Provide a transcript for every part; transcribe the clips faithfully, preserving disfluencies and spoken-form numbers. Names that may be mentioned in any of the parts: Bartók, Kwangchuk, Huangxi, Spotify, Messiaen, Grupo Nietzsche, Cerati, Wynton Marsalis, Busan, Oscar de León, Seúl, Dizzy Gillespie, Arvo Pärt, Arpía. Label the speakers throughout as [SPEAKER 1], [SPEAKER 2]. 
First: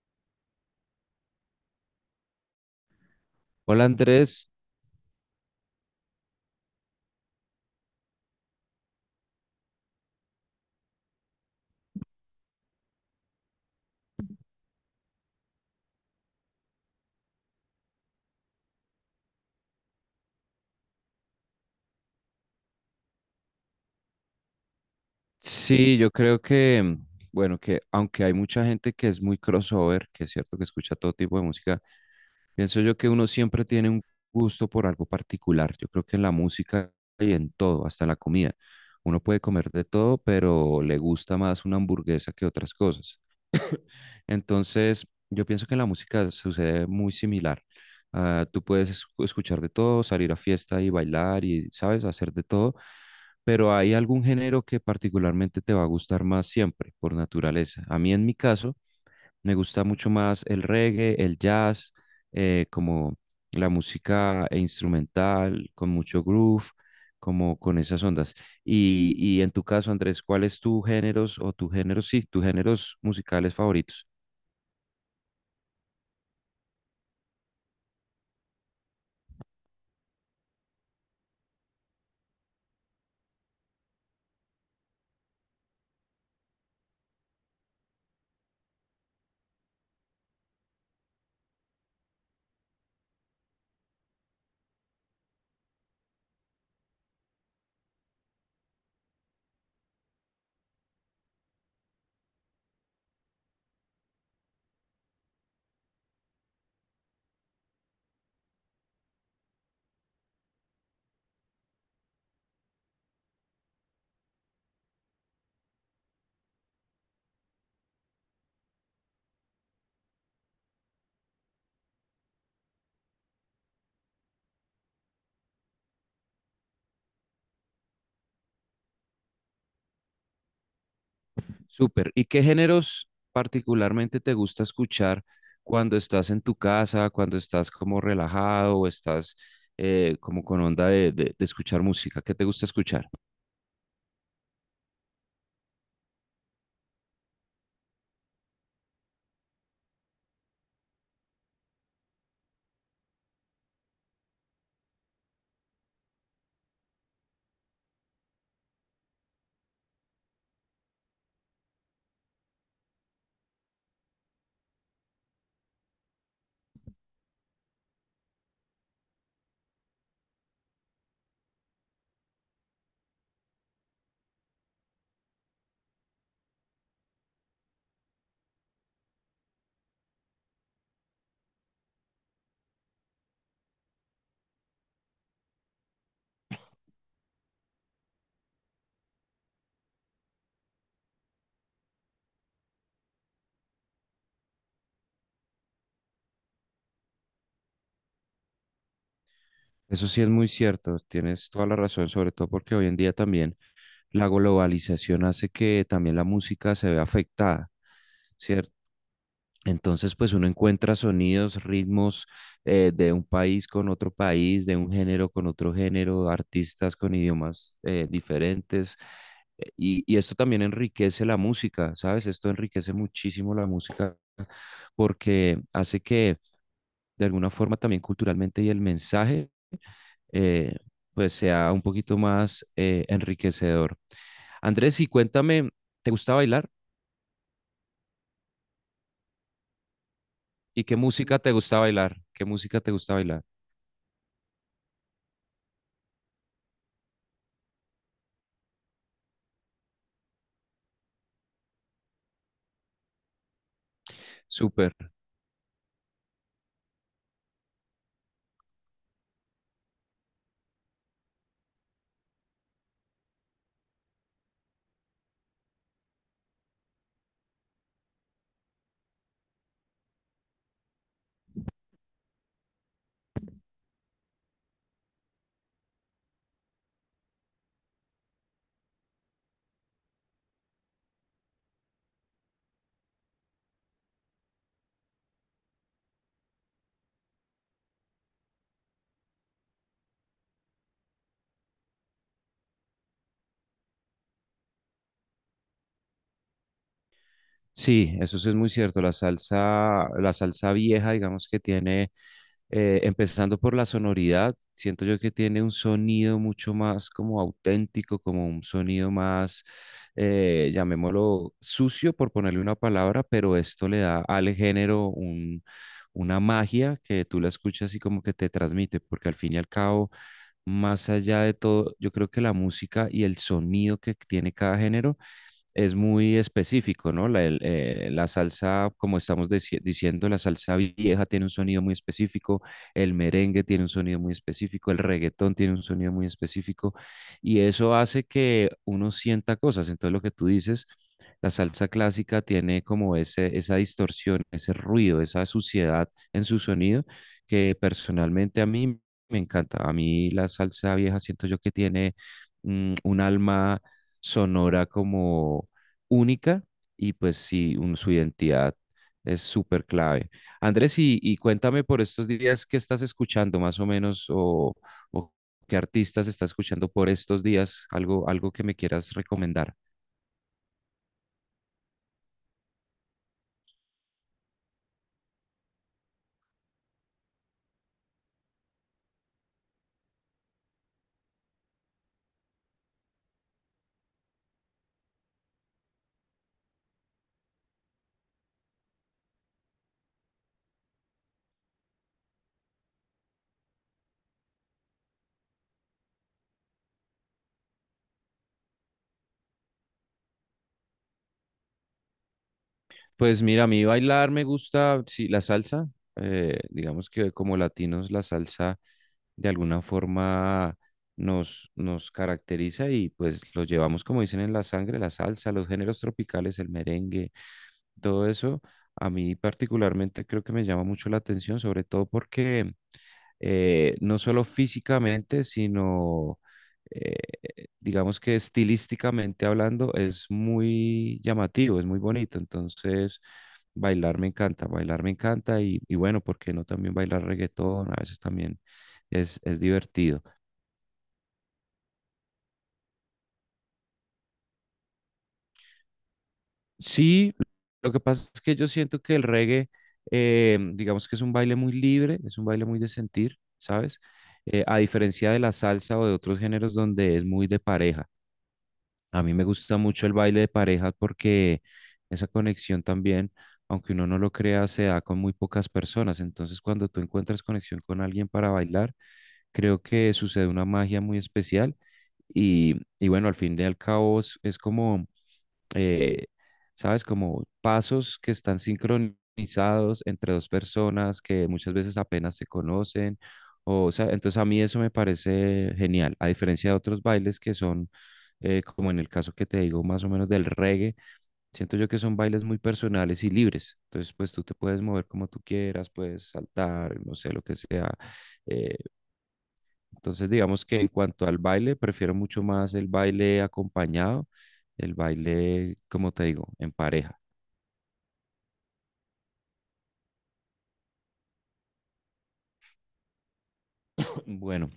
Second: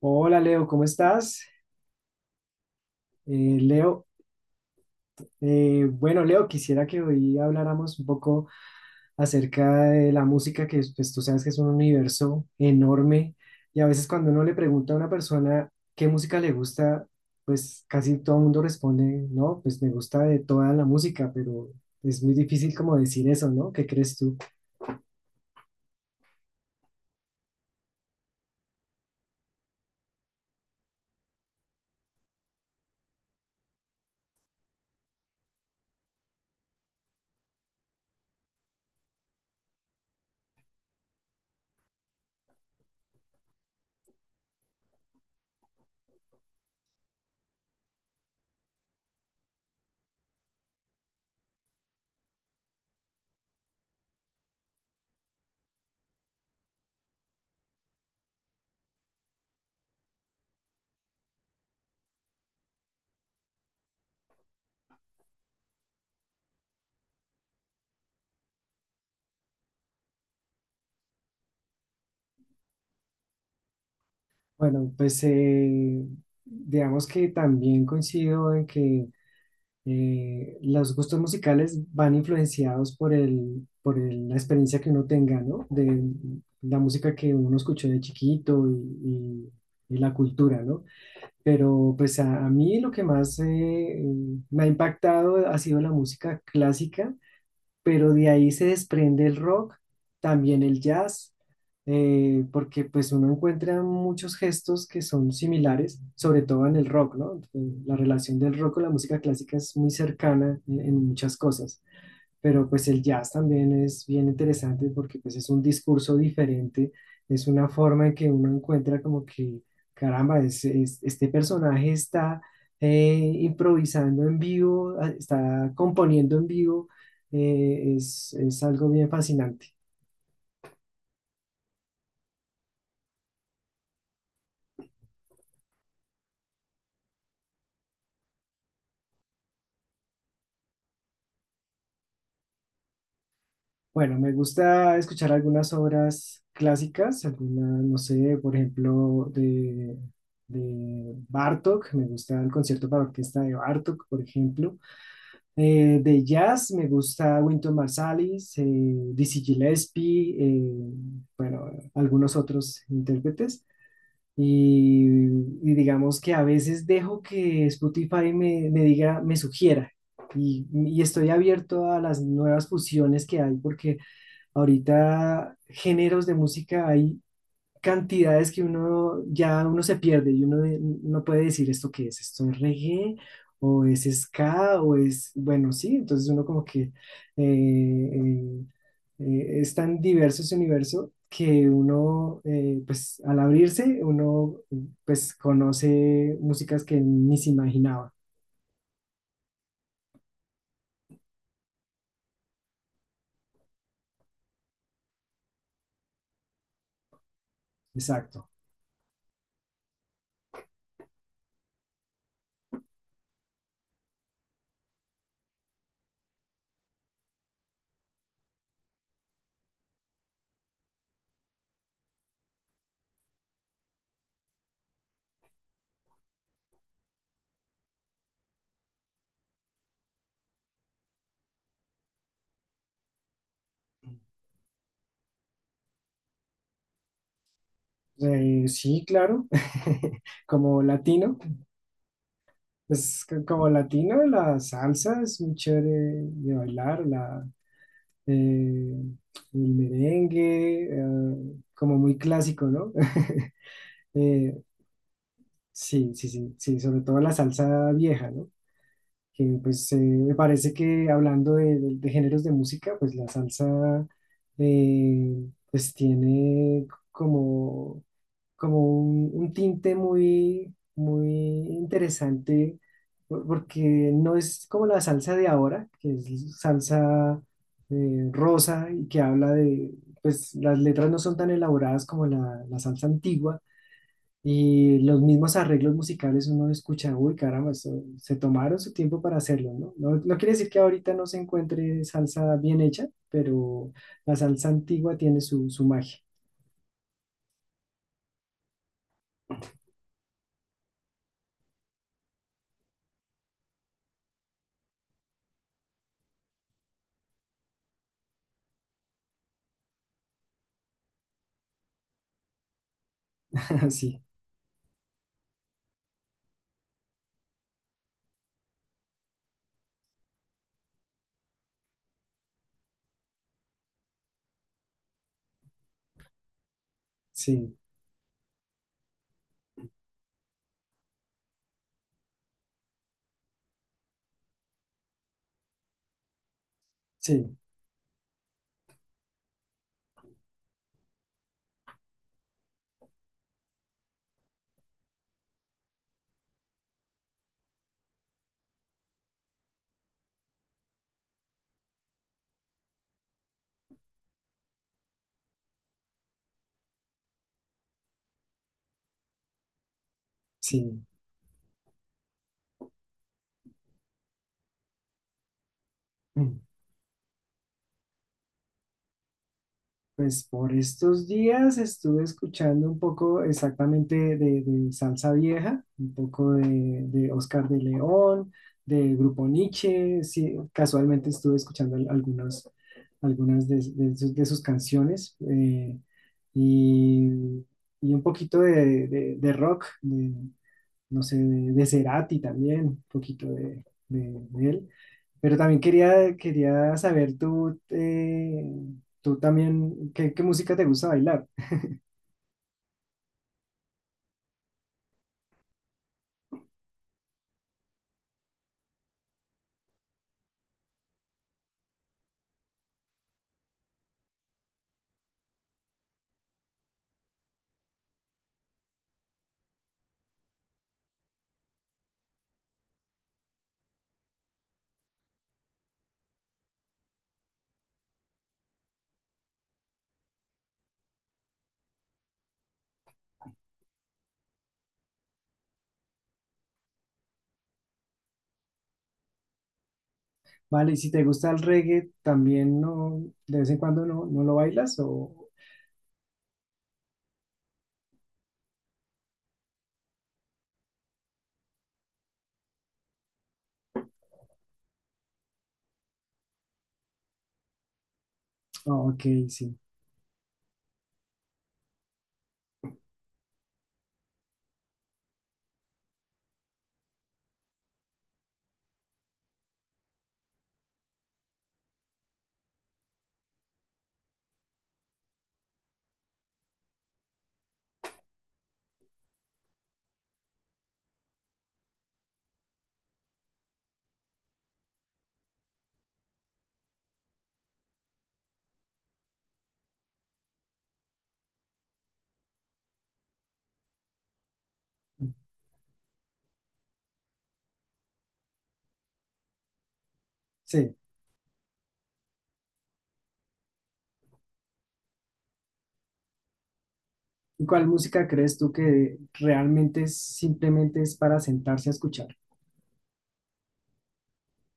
[SPEAKER 1] Hola Leo, ¿cómo estás? Eh,
[SPEAKER 2] Hola
[SPEAKER 1] Leo,
[SPEAKER 2] Andrés,
[SPEAKER 1] eh, bueno Leo, quisiera que hoy habláramos un poco acerca de la música, que pues tú sabes que es un universo enorme y a veces cuando uno le pregunta a una persona qué música le gusta, pues casi todo el mundo responde, no, pues me gusta de toda la música, pero es muy difícil como decir eso, ¿no? ¿Qué crees tú?
[SPEAKER 2] sí, yo creo que, mm, bueno, que aunque hay mucha gente que es muy crossover, que es cierto que escucha todo tipo de música, pienso yo que uno siempre tiene un gusto por algo particular. Yo creo que en la música y en todo, hasta en la comida, uno puede comer de todo, pero le gusta más una hamburguesa que otras cosas. Entonces, yo pienso que en la música sucede muy similar. Ah, tú puedes escu- escuchar de todo, salir a fiesta y bailar y, ¿sabes?, hacer de todo, pero hay algún género que particularmente te va a gustar más siempre, por naturaleza. A mí, en mi caso, me gusta mucho más el reggae, el jazz, eh, como la música instrumental, con mucho groove, como con esas ondas. Y, y en tu caso, Andrés, ¿cuál es tu géneros o tus géneros, sí, tus géneros musicales favoritos?
[SPEAKER 1] Bueno, pues eh, digamos que también coincido en que eh, los gustos musicales van influenciados por el, por el- la experiencia que uno tenga, ¿no? De la música que uno escuchó de chiquito y, y- y la cultura, ¿no? Pero pues a, a mí lo que más eh, me ha impactado ha sido la música clásica, pero de ahí se desprende el rock, también el jazz, eh, porque pues uno encuentra muchos gestos que son similares, sobre todo en el rock, ¿no? Eh, La relación del rock con la música clásica es muy cercana en en muchas cosas, pero pues el jazz también es bien interesante porque pues es un discurso diferente, es una forma en que uno encuentra como que, caramba, es- es- este personaje está eh, improvisando en vivo, a- está componiendo en vivo. eh, es, es algo bien fascinante.
[SPEAKER 2] Súper. ¿Y qué géneros particularmente te gusta escuchar cuando estás en tu casa, cuando estás como relajado o estás eh, como con onda de, de- de escuchar música? ¿Qué te gusta escuchar?
[SPEAKER 1] Bueno, me gusta escuchar algunas obras clásicas, algunas, no sé, por ejemplo, de, de Bartók, me gusta el concierto para orquesta de Bartók, por ejemplo. Eh, de jazz me gusta Wynton Marsalis, eh, Dizzy Gillespie, eh, bueno, algunos otros intérpretes. Y, y digamos que a veces dejo que Spotify me, me diga, me sugiera. Y, y estoy abierto a las nuevas fusiones que hay, porque ahorita géneros de música hay cantidades que uno ya uno se pierde y uno de- no puede decir esto qué es, esto es reggae o es ska o es, bueno, sí, entonces uno como que eh, eh, eh, es tan diverso ese universo que uno, eh, pues al abrirse, uno pues conoce músicas que ni se imaginaba.
[SPEAKER 2] Eso sí es muy cierto, tienes toda la razón, sobre todo porque hoy en día también la globalización hace que también la música se vea afectada,
[SPEAKER 1] Exacto.
[SPEAKER 2] ¿cierto? Entonces, pues uno encuentra sonidos, ritmos eh, de un país con otro país, de un género con otro género, artistas con idiomas eh, diferentes. eh, Y, y esto también enriquece la música, ¿sabes? Esto enriquece muchísimo la música porque hace que de alguna forma también culturalmente y el mensaje eh, pues sea un poquito más eh, enriquecedor. Andrés, y cuéntame, ¿te gusta bailar?
[SPEAKER 1] Eh, sí, claro, como
[SPEAKER 2] ¿Y qué
[SPEAKER 1] latino.
[SPEAKER 2] música te gusta bailar? ¿Qué música te gusta
[SPEAKER 1] Pues
[SPEAKER 2] bailar?
[SPEAKER 1] c- como latino, la salsa es muy chévere de bailar, la, eh, el merengue, eh, como muy clásico, ¿no? Eh,
[SPEAKER 2] Súper.
[SPEAKER 1] sí, sí, sí, sí, sobre todo la salsa vieja, ¿no? Que pues eh, me parece que hablando de, de- de géneros de música, pues la salsa eh, pues tiene como como un, un tinte muy, muy interesante, por- porque no es como la salsa de ahora, que es salsa eh, rosa y que habla de, pues las letras no son tan elaboradas como la, la salsa antigua. Y los mismos arreglos musicales uno escucha, uy, caramba, esto- se tomaron su tiempo para hacerlo, ¿no? No, no quiere decir que ahorita no se encuentre salsa bien hecha, pero la salsa antigua tiene su, su magia.
[SPEAKER 2] Sí, eso sí es muy cierto. La salsa, la salsa vieja, digamos que tiene, eh, empezando por la sonoridad, siento yo que tiene un sonido mucho más como auténtico, como un sonido más, eh, llamémoslo sucio, por ponerle una palabra, pero esto le da
[SPEAKER 1] Sí,
[SPEAKER 2] al género un, una magia que tú la escuchas y como que te transmite, porque al fin y al cabo, más allá de todo, yo creo que la música y el sonido que tiene cada género es muy específico, ¿no? La, el,
[SPEAKER 1] sí,
[SPEAKER 2] eh, la salsa, como estamos deci- diciendo, la salsa vieja tiene un sonido muy específico, el merengue tiene un sonido muy específico, el reggaetón tiene un sonido muy específico,
[SPEAKER 1] sí,
[SPEAKER 2] y eso hace que uno sienta cosas. Entonces, lo que tú dices, la salsa clásica tiene como ese, esa distorsión, ese ruido, esa suciedad en su sonido, que personalmente a mí me encanta. A mí la salsa vieja siento yo que tiene mm, un alma sonora como única y pues sí, un- su identidad es súper clave. Andrés,
[SPEAKER 1] sí.
[SPEAKER 2] y, y cuéntame por estos días qué estás escuchando más o menos o, o qué artistas estás escuchando por estos días, algo, algo que me quieras recomendar.
[SPEAKER 1] Pues por estos días estuve escuchando un poco exactamente de, de salsa vieja, un poco de, de Oscar de León, de Grupo Nietzsche, sí, casualmente estuve escuchando al- algunas, algunas de, de sus, de sus canciones eh, y, y un poquito de, de- de rock. No sé, de, de Cerati también, un poquito de, de- de él. Pero también quería, quería saber tú, eh, tú también, ¿qué, qué música te gusta bailar?
[SPEAKER 2] Pues mira, a mí bailar me gusta, sí, la salsa, eh, digamos que como latinos la salsa de alguna forma nos, nos caracteriza y pues lo llevamos como dicen en la sangre, la salsa, los géneros tropicales, el merengue, todo eso a mí particularmente creo que me llama mucho la atención, sobre todo porque eh, no solo físicamente, sino eh, digamos que estilísticamente hablando es muy llamativo, es muy bonito. Entonces, bailar me encanta, bailar me encanta y, y bueno, ¿por qué no también bailar reggaetón? A veces también es, es divertido.
[SPEAKER 1] Vale, y si te gusta el reggae, ¿también no, de vez en cuando no, no lo bailas? O,
[SPEAKER 2] Sí, lo que pasa es que yo siento que el reggae, eh, digamos que es un baile muy libre, es un baile muy de sentir, ¿sabes? Eh, a diferencia de la salsa o de otros géneros donde es muy de pareja.
[SPEAKER 1] oh, ok,
[SPEAKER 2] A mí me
[SPEAKER 1] sí,
[SPEAKER 2] gusta mucho el baile de pareja porque esa conexión también, aunque uno no lo crea, se da con muy pocas personas. Entonces, cuando tú encuentras conexión con alguien para bailar, creo que sucede una magia muy especial. Y, y bueno, al fin y al cabo es es como eh, ¿sabes? Como pasos que están sincronizados entre dos personas que muchas veces apenas se conocen. O, o sea, entonces a mí eso me parece genial, a diferencia de otros bailes que son, eh, como en el caso que te digo, más o menos del reggae, siento yo que son bailes muy personales y libres. Entonces, pues tú te puedes mover como tú quieras, puedes saltar, no sé, lo que sea, eh, entonces, digamos que en
[SPEAKER 1] sí.
[SPEAKER 2] cuanto al baile, prefiero mucho más el baile acompañado, el baile, como te digo, en pareja.
[SPEAKER 1] ¿Y cuál música crees tú que realmente es- simplemente es para sentarse a escuchar?
[SPEAKER 2] Bueno,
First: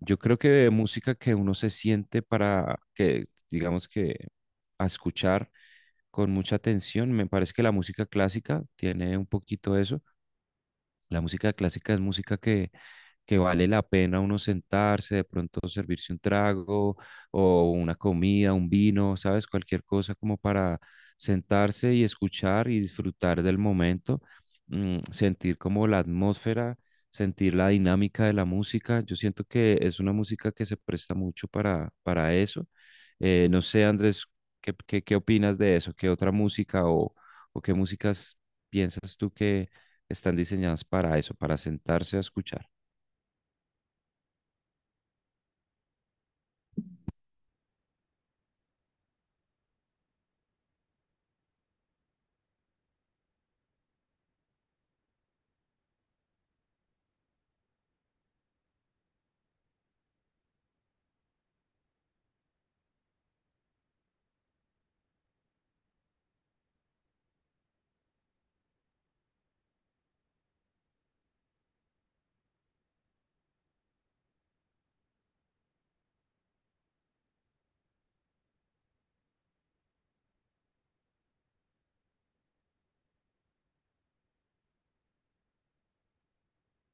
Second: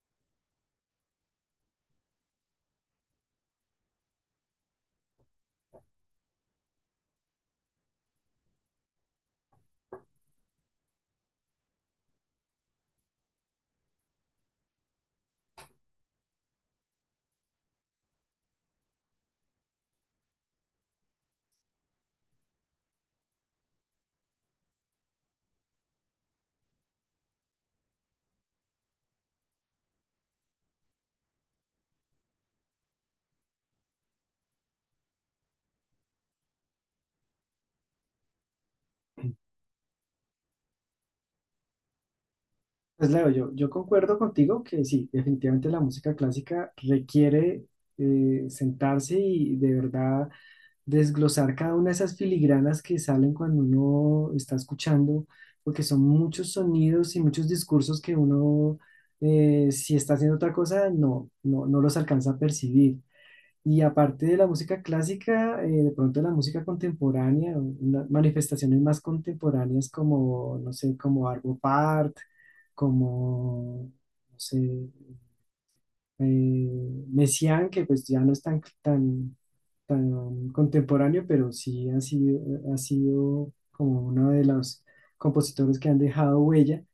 [SPEAKER 2] yo creo que música que uno se siente para que, digamos que, a escuchar con mucha atención, me parece que la música clásica tiene un poquito eso. La música clásica es música que, que vale la pena uno sentarse, de pronto servirse un trago o una comida, un vino, ¿sabes? Cualquier cosa como para sentarse y escuchar y disfrutar del momento, mm, sentir como la atmósfera, sentir la dinámica de la música. Yo siento que es una música que se presta mucho para, para eso. Eh, no sé, Andrés, ¿qué, qué, qué opinas de eso? ¿Qué otra música o, o qué músicas piensas tú que están diseñadas para eso, para sentarse a escuchar?
[SPEAKER 1] Pues Leo, yo, yo concuerdo contigo que sí, definitivamente la música clásica requiere eh, sentarse y de verdad desglosar cada una de esas filigranas que salen cuando uno está escuchando, porque son muchos sonidos y muchos discursos que uno, eh, si está haciendo otra cosa, no, no, no los alcanza a percibir. Y aparte de la música clásica, eh, de pronto la música contemporánea, una- manifestaciones más contemporáneas como, no sé, como Arvo Part, como, no sé, eh, Messiaen, que pues ya no es tan, tan, tan contemporáneo, pero sí ha sido, ha sido como uno de los compositores que han dejado huella.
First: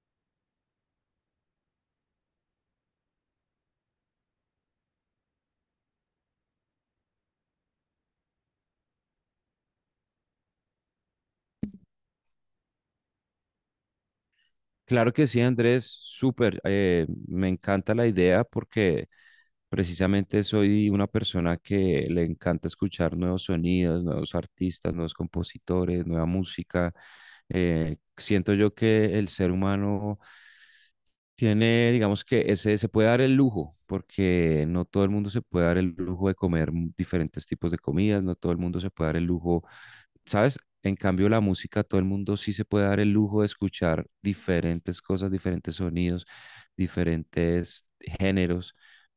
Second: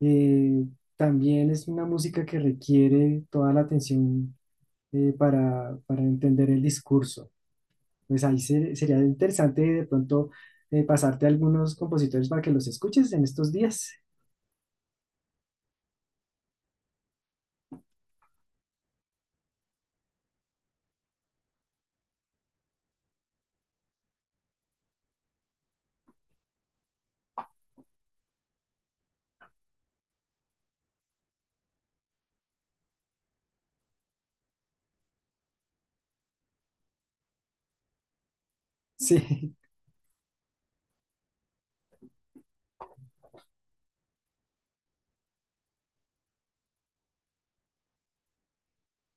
[SPEAKER 1] Eh, también es una música que requiere toda la atención eh, para, para entender el discurso, pues ahí se- sería interesante de pronto eh, pasarte algunos compositores para que los escuches en estos días.
[SPEAKER 2] Claro que sí, Andrés, súper, eh, me encanta la idea porque precisamente soy una persona que le encanta escuchar nuevos sonidos, nuevos artistas, nuevos compositores, nueva música. Eh, siento yo que el ser humano tiene, digamos que ese, se puede dar el lujo, porque no todo el mundo se puede dar el lujo de comer diferentes tipos de comidas, no todo el mundo se puede dar el
[SPEAKER 1] Sí,
[SPEAKER 2] lujo ¿sabes? En cambio, la música, todo el mundo sí se puede dar el lujo de escuchar diferentes cosas, diferentes sonidos, diferentes géneros.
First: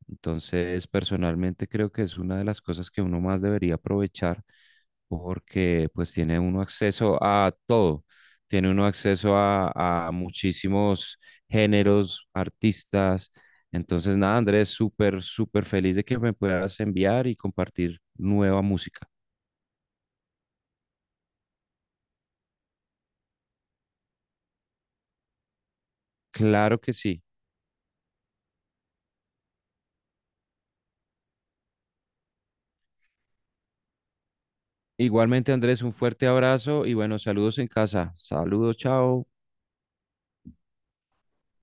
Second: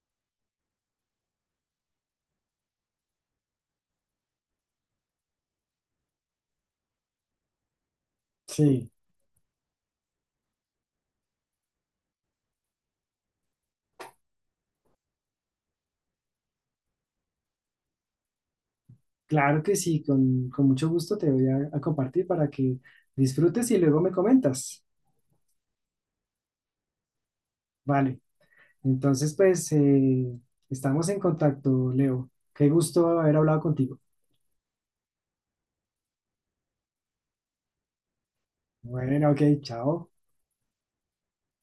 [SPEAKER 2] Entonces, personalmente creo que es una de las cosas que uno más debería aprovechar porque pues tiene uno acceso a todo. Tiene uno
[SPEAKER 1] sí,
[SPEAKER 2] acceso a, a muchísimos géneros, artistas. Entonces, nada, Andrés, súper, súper feliz de que me puedas enviar y compartir nueva música.
[SPEAKER 1] claro que sí, con, con mucho gusto te voy a, a compartir para que disfrutes y luego me comentas.
[SPEAKER 2] Claro que sí.
[SPEAKER 1] Vale, entonces pues eh, estamos en contacto, Leo. Qué gusto haber hablado contigo.
[SPEAKER 2] Igualmente, Andrés, un fuerte abrazo y bueno, saludos en casa. Saludos, chao.
[SPEAKER 1] Bueno, ok, chao.